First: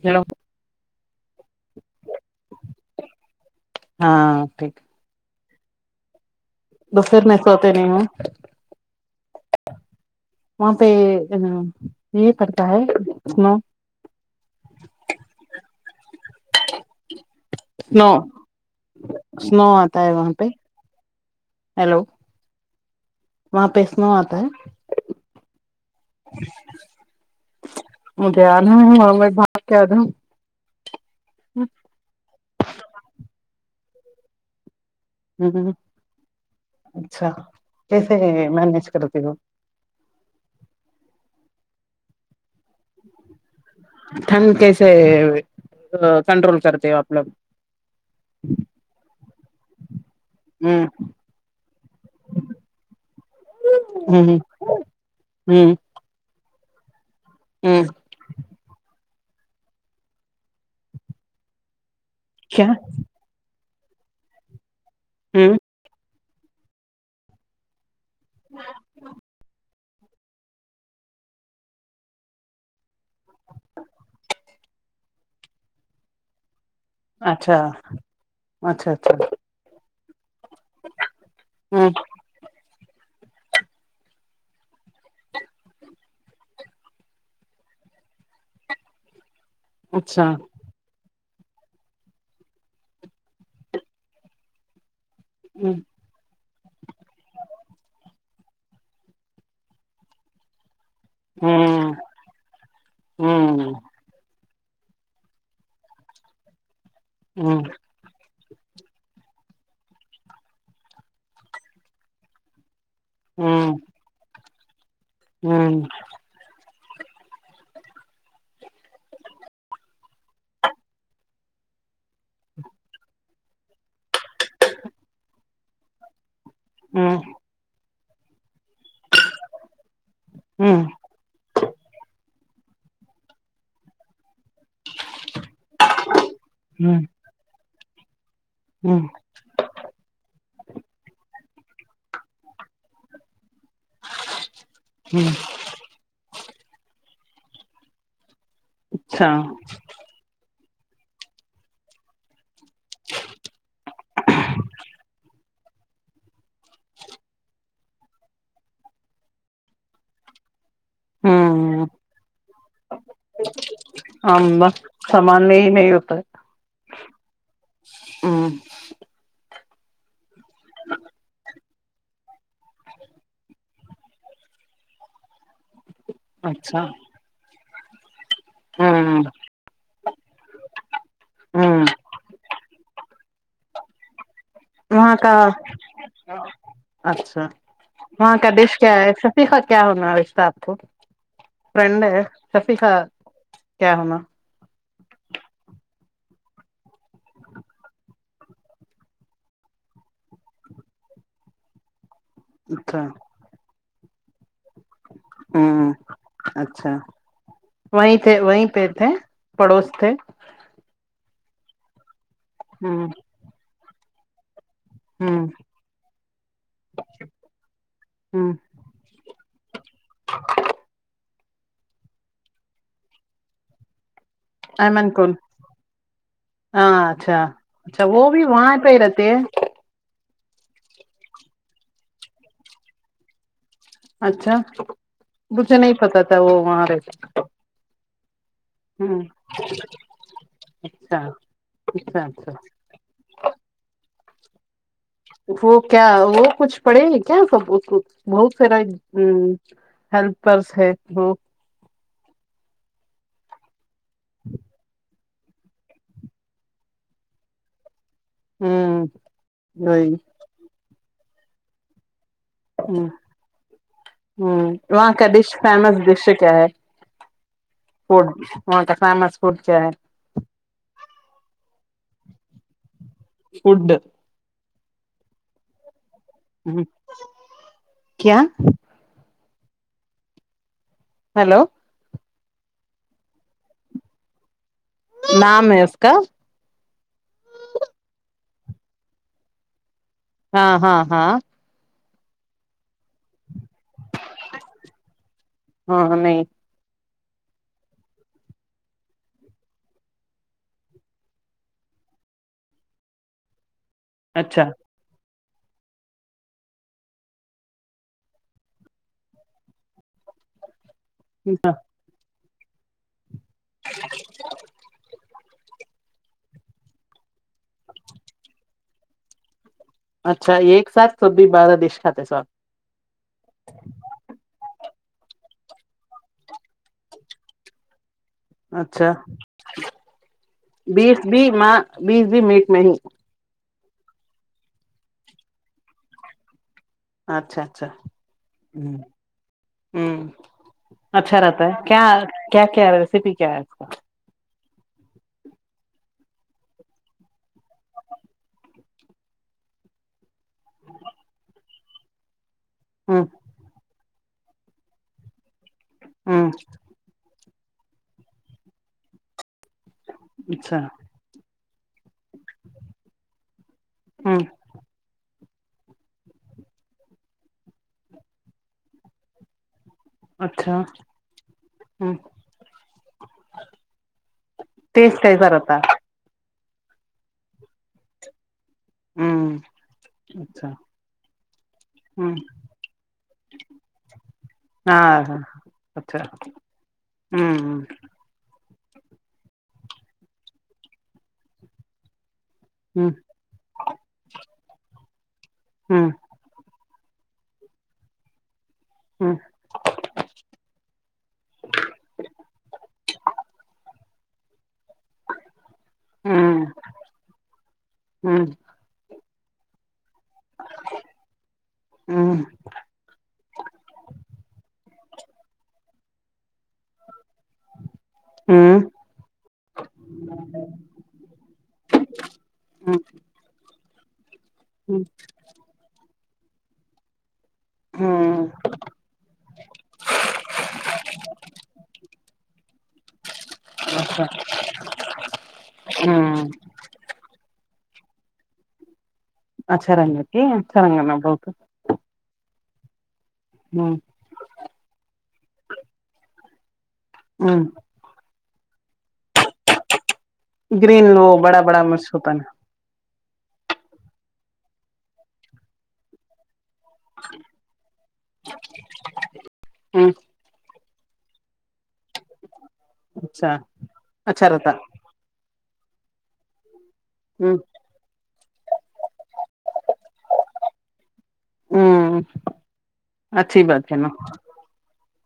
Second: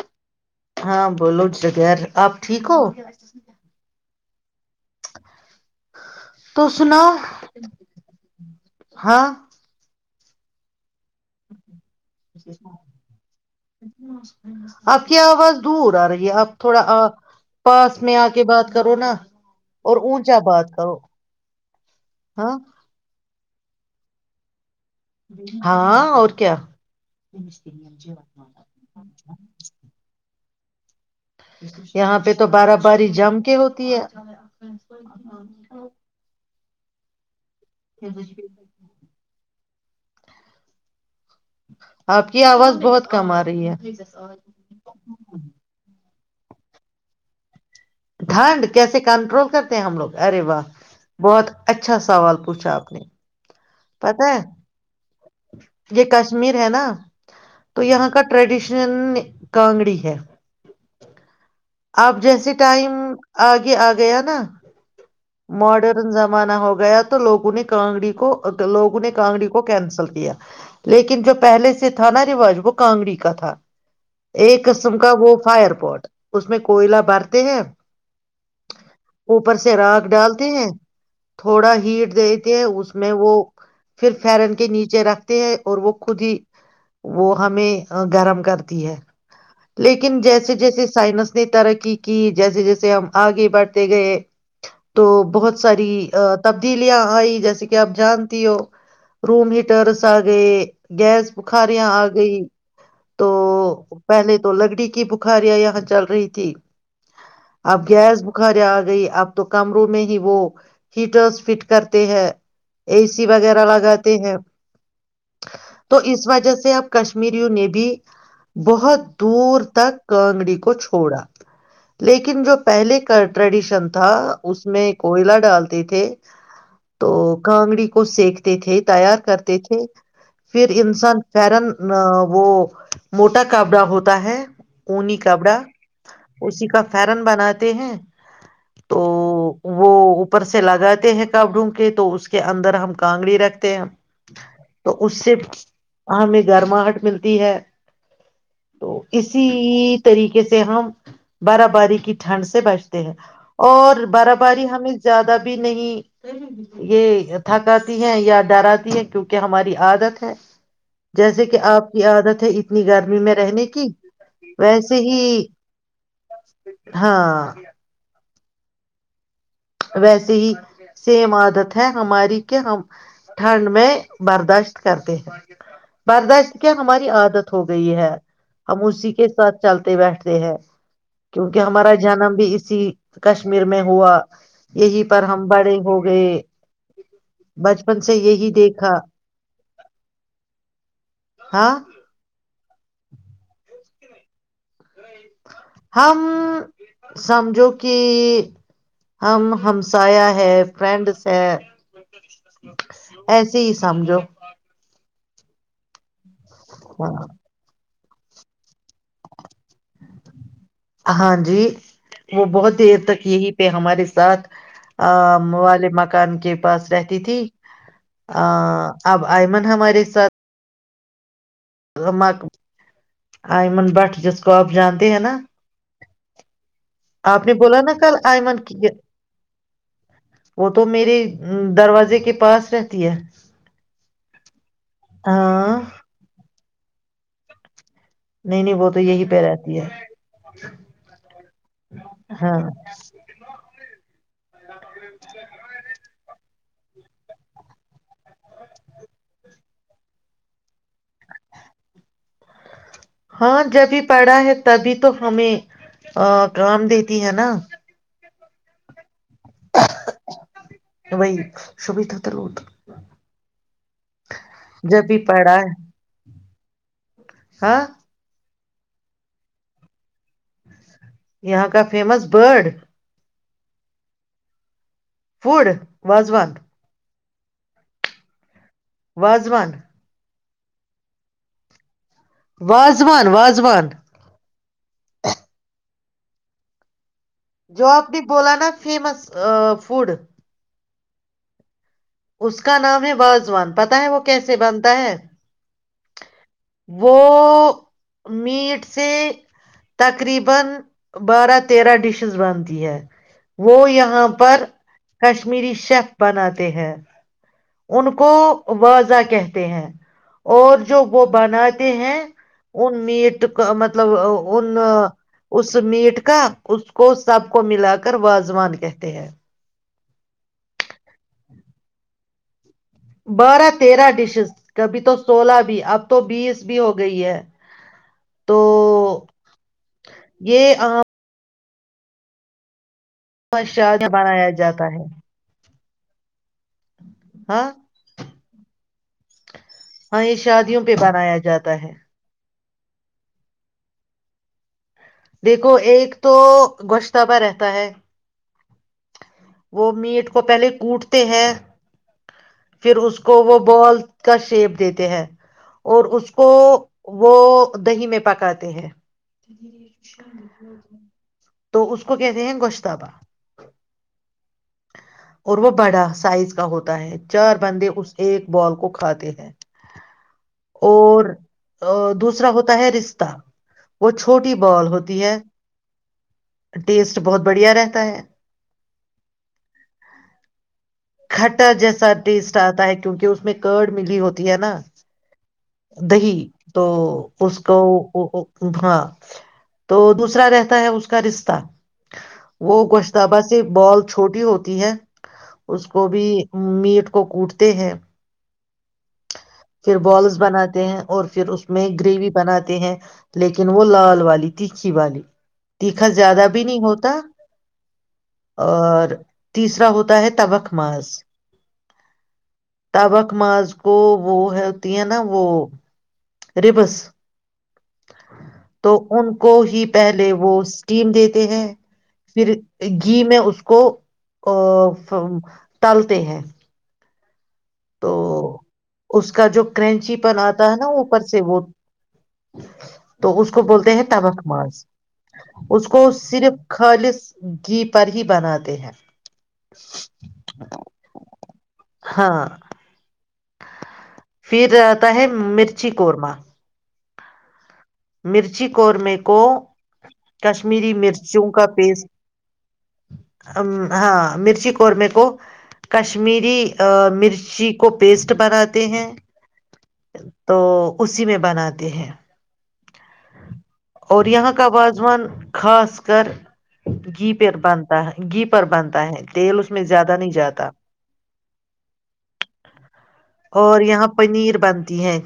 کیالو ہاں بولو جغیر آپ ٹھیک ہو ہاں اوکے تو ب سناؤ پھر نہیں سوتے نہیں میں ہاں ماں سنو آپ کی آواز دور آ رہی ہے آپ تھوڑا آ پاس سنو میں آ کے بات کرو نا سنو اور آتا ہے وہاں اونچا پہ بات کرو ہیلو ہاں وہاں پہسم آتا ہے جی ہاں اور کیا مجھے آنا ہے وہاں میں بھاگ کے آ جاؤں یہاں پہ تو بارہ بار جمپ ہوتی ہے ہوں ہ [inaudible] اچھا کیسے مینج کرتی ہوں آپ کی آواز بہت کم آ رہی ہے ٹھنڈ کیسے کنٹرول کرتے ہو اپپ ٹھنڈ کیسے کنٹرول کرتے ہیں ہم لوگ ارے واہ ہوں بہت اچھا سوال پوچھا آپ نے پتا ہوں ہے ہوں یہ کشمیر ہے نا تو ہوں یہاں کا ٹریڈیشن کانگڑی ہے آپ جیسے کیا ٹائم آگ آے آ گیا نا ہوں مارڈرن ز انا ہو گیا تو لوگوں نے کانگڑی کو لووں نے کانگڑی کو کینسر کیا لیکن جو پہلے سے تھا نا رواج وہ کانگڑی کا تھا ایک قسم کا وہ فائر پوٹ اس میں کچھ کوئلہ برتے اچھا ہیں اچھا اچھا اوپر سے رات ڈال ہیں تھوڑا ہوں ہیٹ دیتے ہیں اس اس میں وہ پھر فرن کے نیچے رکھتے ہیں اور وہ خود ہی وہ ہمیں گرم کرتی ہے لیکن اچھا جیسے جیسے سائنس ترقی کی جیسے جیسے ہم آگے بڑھتے گئے تو بہت ہوں ساری تبدیلیاں آئی جیسے کہ آپ جانتی ہو روم ہیٹرس آ گئے گیس بخاریاں ہوں آ گئی تو ہوں ہوں پہلے تو لکڑی کی بخاریاں یہاں چل رہی تھی اب گیس بخار آ گئی اب [inaudible] کمروں میں ہی وہ ہیٹرز فٹ کرتے ہیں اے سی وغیرہ ہوں لگاتے ہیں ہوں تو اس وجہ سے آپ کشمیریوں نے بھی بہت دور تک کانگڑی کو چھوڑا لیکن جو پہلے کا ٹریڈیشن تھا اس میں کوئلہ ڈالتے تھے تو ہوں کانگڑی کو سیکھتے تھے تیار کرتے تھے پھر ہوں انسان پن وہ موٹا کاپڑا ہوتا ہے اونی کپڑا اسی کا فرن بناات ہیں تو ہاں وہ اوپر سے لگاتے ہیں کپ ڈھونڈ کے تو اس کے اندر ہم کانگڑی رکھتے تو اس ہوں سے ہمیں گرماہٹ مل دی ہے تو اچھا اسی طریقے سے ہم برا باری کی ٹھنڈ سے بیٹچتے ہیں اور بارا باری ہمیں زیادہ بھی نہیں یہ تھکاتی ہے یا ڈراتی ہے کیونکہ ہماری عادت ہے جیسے کہ ہوں آپ کی عادت ہے اتنی گرمی میں رہنے کی آملہ ویسے ہی سامان میں نہیں ہوتا ہے ہاں [inaudible] ویسے صی سیمدت ہماری کے ہم ٹھنڈ میں برداشت کرتے ہیں برداشت کیا اچھا ہماری عادت ہو گئی ہے ہم اسی ہوں کے ساتھ چلتے بیٹھتے ہیں کیونکہ ہوں ہمارا جنم بھی اس اسی کشمیر میں ہوا یہی وہاں پر کا ہم بڑے ہو گئے اچھا بچپن سے وہاں کا یہی ڈش دیکھا کیا ہے شفیقہ کیا ہونا ہے رشہ آپ کو ہاں فڈ شفیقا کیا ہونا ہم سمجھو کہ ہم ہمسایا ہے فرینڈس ہے اچھا ایسے ہی سمجھو ہوں اچھا وہیں تھے وہیں پہ تھے پڑوس تھے ہاں جی وہ بہت دیر ہوں تک یہی پہ ہمارے ساتھ ا ہوں والے مکان کے پاس رہتی تھی ا ہوں اب آئمن ہمارے ساتھ ن بٹ جس کو آپ امن جانتے ہیں کن نا ہ اچھا آپ نے بولا نا اچھا کل وہ بھی آئمن وہاں کی پہ ہی رہتے ہیں وہ تو میرے دروازے کے پاس رہتی ہے اچھا مجھے ہاں نہیں پتا تھا وہ وہاں رہ ا [unintelligible] نہیں نہیں وہ تو یہی پہ رہتی ہے اچھا اچھا اچھا ہاں [inaudible] وہ کیا وہ کچھ پڑھے لکھے ہیں خد بہت سارا ہیلپرس ہے وہ ہاں جبھی پڑھا ہے تبھی تو ہمیں کام دیتی ہے نا ہوں وہی تو وہی سبھی ہوں جب وہاں بھی کا ڈش پڑا ہے فیمس ڈش کیا ہ ہاں [inaudible] فوڈ وہاں کا فیمس فوڈ سے ہے یہاں کا فیمس فوڈ فوڈ فوڑ واضوان کیا واضوان ہیلو واضوان واضوان نام ہے اس کا جو آپ نے بولا نا فیمس فوڈ ہاں ہاں ہاں اس کا نام ہےباضوان پتا ہے وہ کیسے بنتا ہے ہاں نہیں وہ میٹ سے تقریبا بارہ تیرہ ڈشز بنتی ہے وہ یہاں پر اچھا کشمیری شیف بناتے ہیں ان کو وازا کہتے ہیں اور جو وہ بناتے ہیں او میڈ مطلب ان اس میٹ کا اس کو سب کو ملا کر واازوان کہتے ہیں اچھا ایک ساتھ سب بھی بارہ ڈیش کھاتے ہیں سو بارہ تیرہ ڈشز کبھی تو سولہ بھی اب تو بیس بھی ہو گئی ہے تو اچھا یہ عام بیس بھی م بیس بھی میٹ میں ہی ش بنایا جاتا ہے اچھا ہاں اچھا ہ ہاں یہ شادیوں پہ بنایا اچھا رہتا جاتا ہے کیا کیا کیا ریسیپی کیا ہے اس کا دیکھو ایک تو گشتبہ رہتا ہے وہ میٹ کو پہلے کوٹتے ہیں پھر اس کو وہ بال کا شیپ دیتے ہیں اور اس ہ کو ہ وہ دہی میں پکاتے ہیں اچھا [inaudible] تو اس کو کہتے ہیں گوشتابا ہوں اور وہ بڑا سائز کا ہوتا ہے چار بندے اس ایک بال کو کھاتے ہیں اچھا اور ہ دوسرا ہوتا ہے رشہ وہ چھوٹی بال ٹیسٹ ہوتی ہے کیسا رہتا ٹیسٹ بہت بڑھیا رہتا ہے ہے ہ اچھا کھٹا جیسا ہ ٹیسٹ آتا ہے کیونکہ اس میں کرڑ ملی ہوتی ہے نا ہاں ہاں اچھا دہی تو ہوں اس کو ہ ہاں تو دوسرا رہتا ہے اس کا رشتہ وہ ہ گوشتابہ سے بال چھوٹی ہوتی ہے اس ہ کو ہ بھی میٹ کو کوٹتے ہیں ہ پھر بالس بناتے ہیں اور پھر اس میں گریوی بناتے ہیں لیکن وہ لال وا لی تھی اچھی والی تیکھا زیادہ بھی ہ نہیں ہوتا اور تیسر ہوتا ہے تخ مااز ہ ہ تبک مااز کو وہ ہے تی ہیں نا وہ ریبس تو ان کو ہی پہلے وہ اسٹیم دیتے ہیں پھر گھی میں اس کو ا ٹلتے ہیں تو اس کا جو کرنچی پن آتا ہے نا اوپر سے وہ تو اس کو بولتے ہیں اچھا تاوک ماز اس کو ہ صرف خالص گ پر ہی بنااتے ہیں ہاں [unintelligible] ہ پھر اتا ہے ایک مرچی قورمہ ہوں مرچی قورمے کو کشمیری گرین وہ مرچیوں بڑا کا بڑا پیسٹ مرچ ہوتا نا ہاں مرچی قورمے کو کشمیری ا مرچی کو پیسٹ بناتے ہیں ہ تو اسی میں بناتے ہیں اچھا اور اچھا یہاں کا رہتا وازوان خاص کر گھی ہ پر بانتا ہے گھی پر بانتا ہے تیل اس میں زیادہ نہیں جاتا ہ اچھی اور بات ہے نا یہاں پنیر بنتی ہے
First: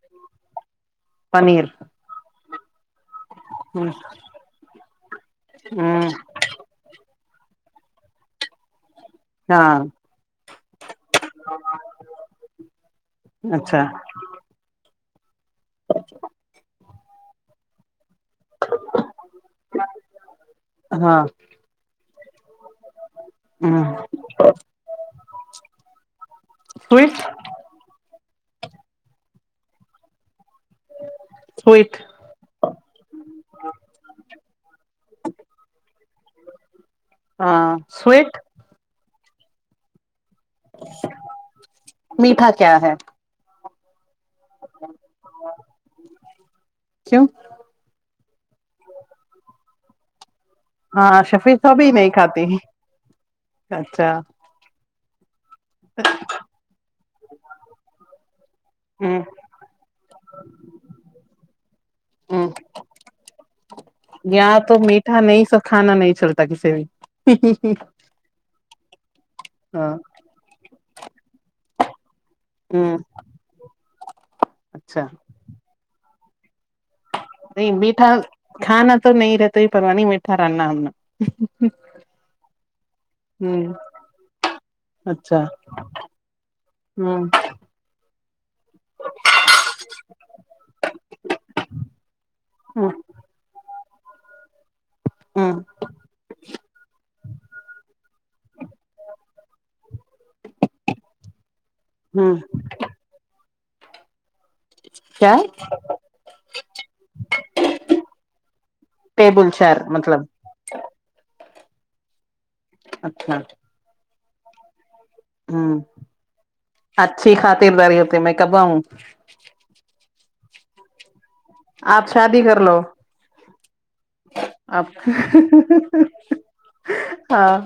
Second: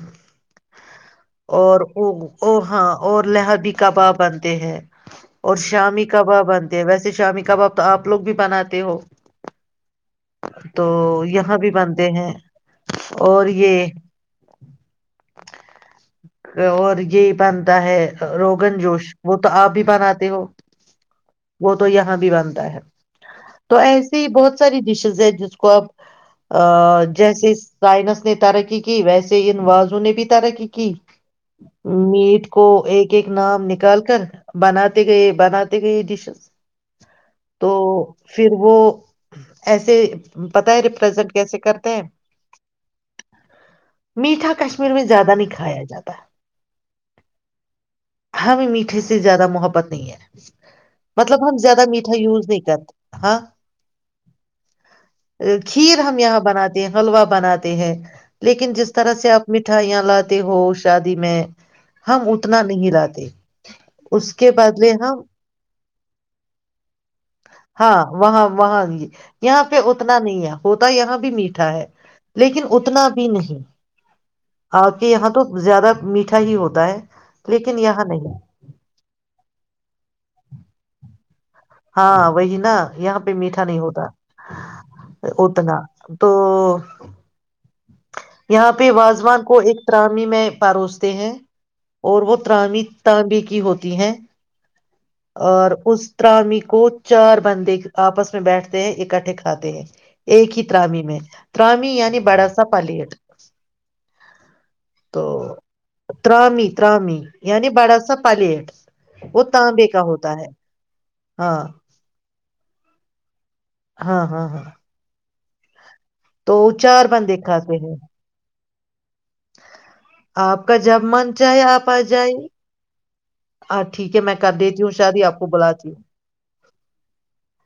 پنیر اور وہ او ہاں اور لہبی ہ کباب بنتے ہیں اور شامی ہوں کباب بنتے ہیں ویسے شامی کباب تو آپ لوگ بھی بناتے ہو ہاں تو یہاں بھی بنتے ہیں اور اچھا یہ اور یہی بانتا ہے روگن جوش وہ تو آپ بھی بناتے ہو ہاں وہ تو یہاں بھی بنتا ہے تو ہوں ایسی ہی بہت ساری ڈشیز ہے جس کو آپ سویٹ جیسے سائنس نے ترقی کی ویسے انوازوں نے بھی ترقی کی سویٹ میٹ کو ایک ایک نام نکال کر بناتے گئے بناتے گئے ڈشز تو ہاں سویٹ پھر وہ ایسے پت ہے ریپریزینٹ کیسے کرتے ہیں میٹھا کیا ہے میٹھا کشمیر میں زیادہ نہیں کھایا جاتا کیوں ہمیں میٹھے سے زیادہ محبت نہیں ہے ہاں مطلب ہم شفیفہ ھی زیادہ نہیں میٹھا کھاتی یوز نہیں کرتے ہاں اچھا کھیر ہم یہاں بناتے ہیں حلوا بناتے ہیں لیکن جس طرح ہوں سے آپ مٹھا یا لاد ہوش شادی میں ہم ہوں اتنا نہیں لاتے اس کے یہاں تو بدل ہم میٹھا نہیں سب کھانا نہیں چلتا کسی بھی ہاں وہاں وہاں ج یہاں پہ ہاں اتنا نہیں ہے ہوتا یہاں بھی میٹھا ہے لیکن ہوں اتنا بھی نہیں ہاں اچھا کہ یہاں تو میٹھا ہی ہوتا ہے نہیں لیکن یہاں میٹھا نہیں کھانا تو نہیں رہتا ہی پرو نہیں میٹھا رنا ہمنا ہاں وہی نا یہاں پہ میٹھا ہوں نہیں ہوتا اچھا اتنا تو ہوں یہاں پہ واازوان کو ایک ترامی میں پروستے ہیں اور وہ ترامی ہوں تانبے کی ہوتی ہیں ہوں اور اس طرح بھی کو چار بندے آپس میں بیٹھتے ہیں اکٹھے کھاتے ہیں ایک ہی ترامی میں ترامی یعنی ہوں بڑا سا پلیٹ تو کیا ترامی ترامی یعنی بڑا سا پلیٹ وہ ٹیبل چیر تانبے کا مطلب ہوتا ہے ہاں اچھاچ ہاں ہاں ہاں ہاں تو چار اچھی بندے کھاتے ہیں خاطرداری ہوتی میں کب آؤں [unintelligible] آپ کا جب من چاہے آ آپ شادی جائیے کر لو ہاں ٹھیک ہے میں کر دیتی ہوں شاید ہی آپ کو بلاتی ہوں ہاں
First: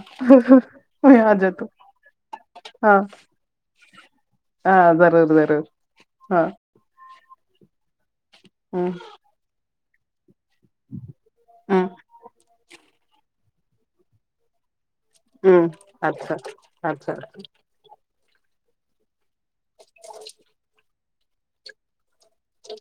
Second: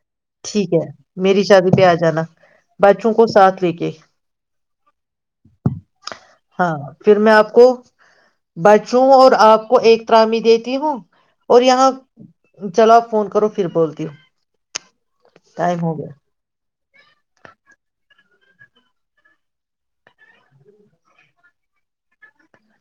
ٹھیک ہے میں آ میری جاتا شادی پہ آ جانا ہاں بچوں کو ساتھ لے کے ہاں ضرور ضرور ہاں پھر میں آپ کو ہ بچوں اور آپ کو ایکترامی د ت ہوں اور ہ یہاں چلو آپ فون کرو پھر بولتی ہو ہوں ٹائم گیا اچھاچ اچھا جی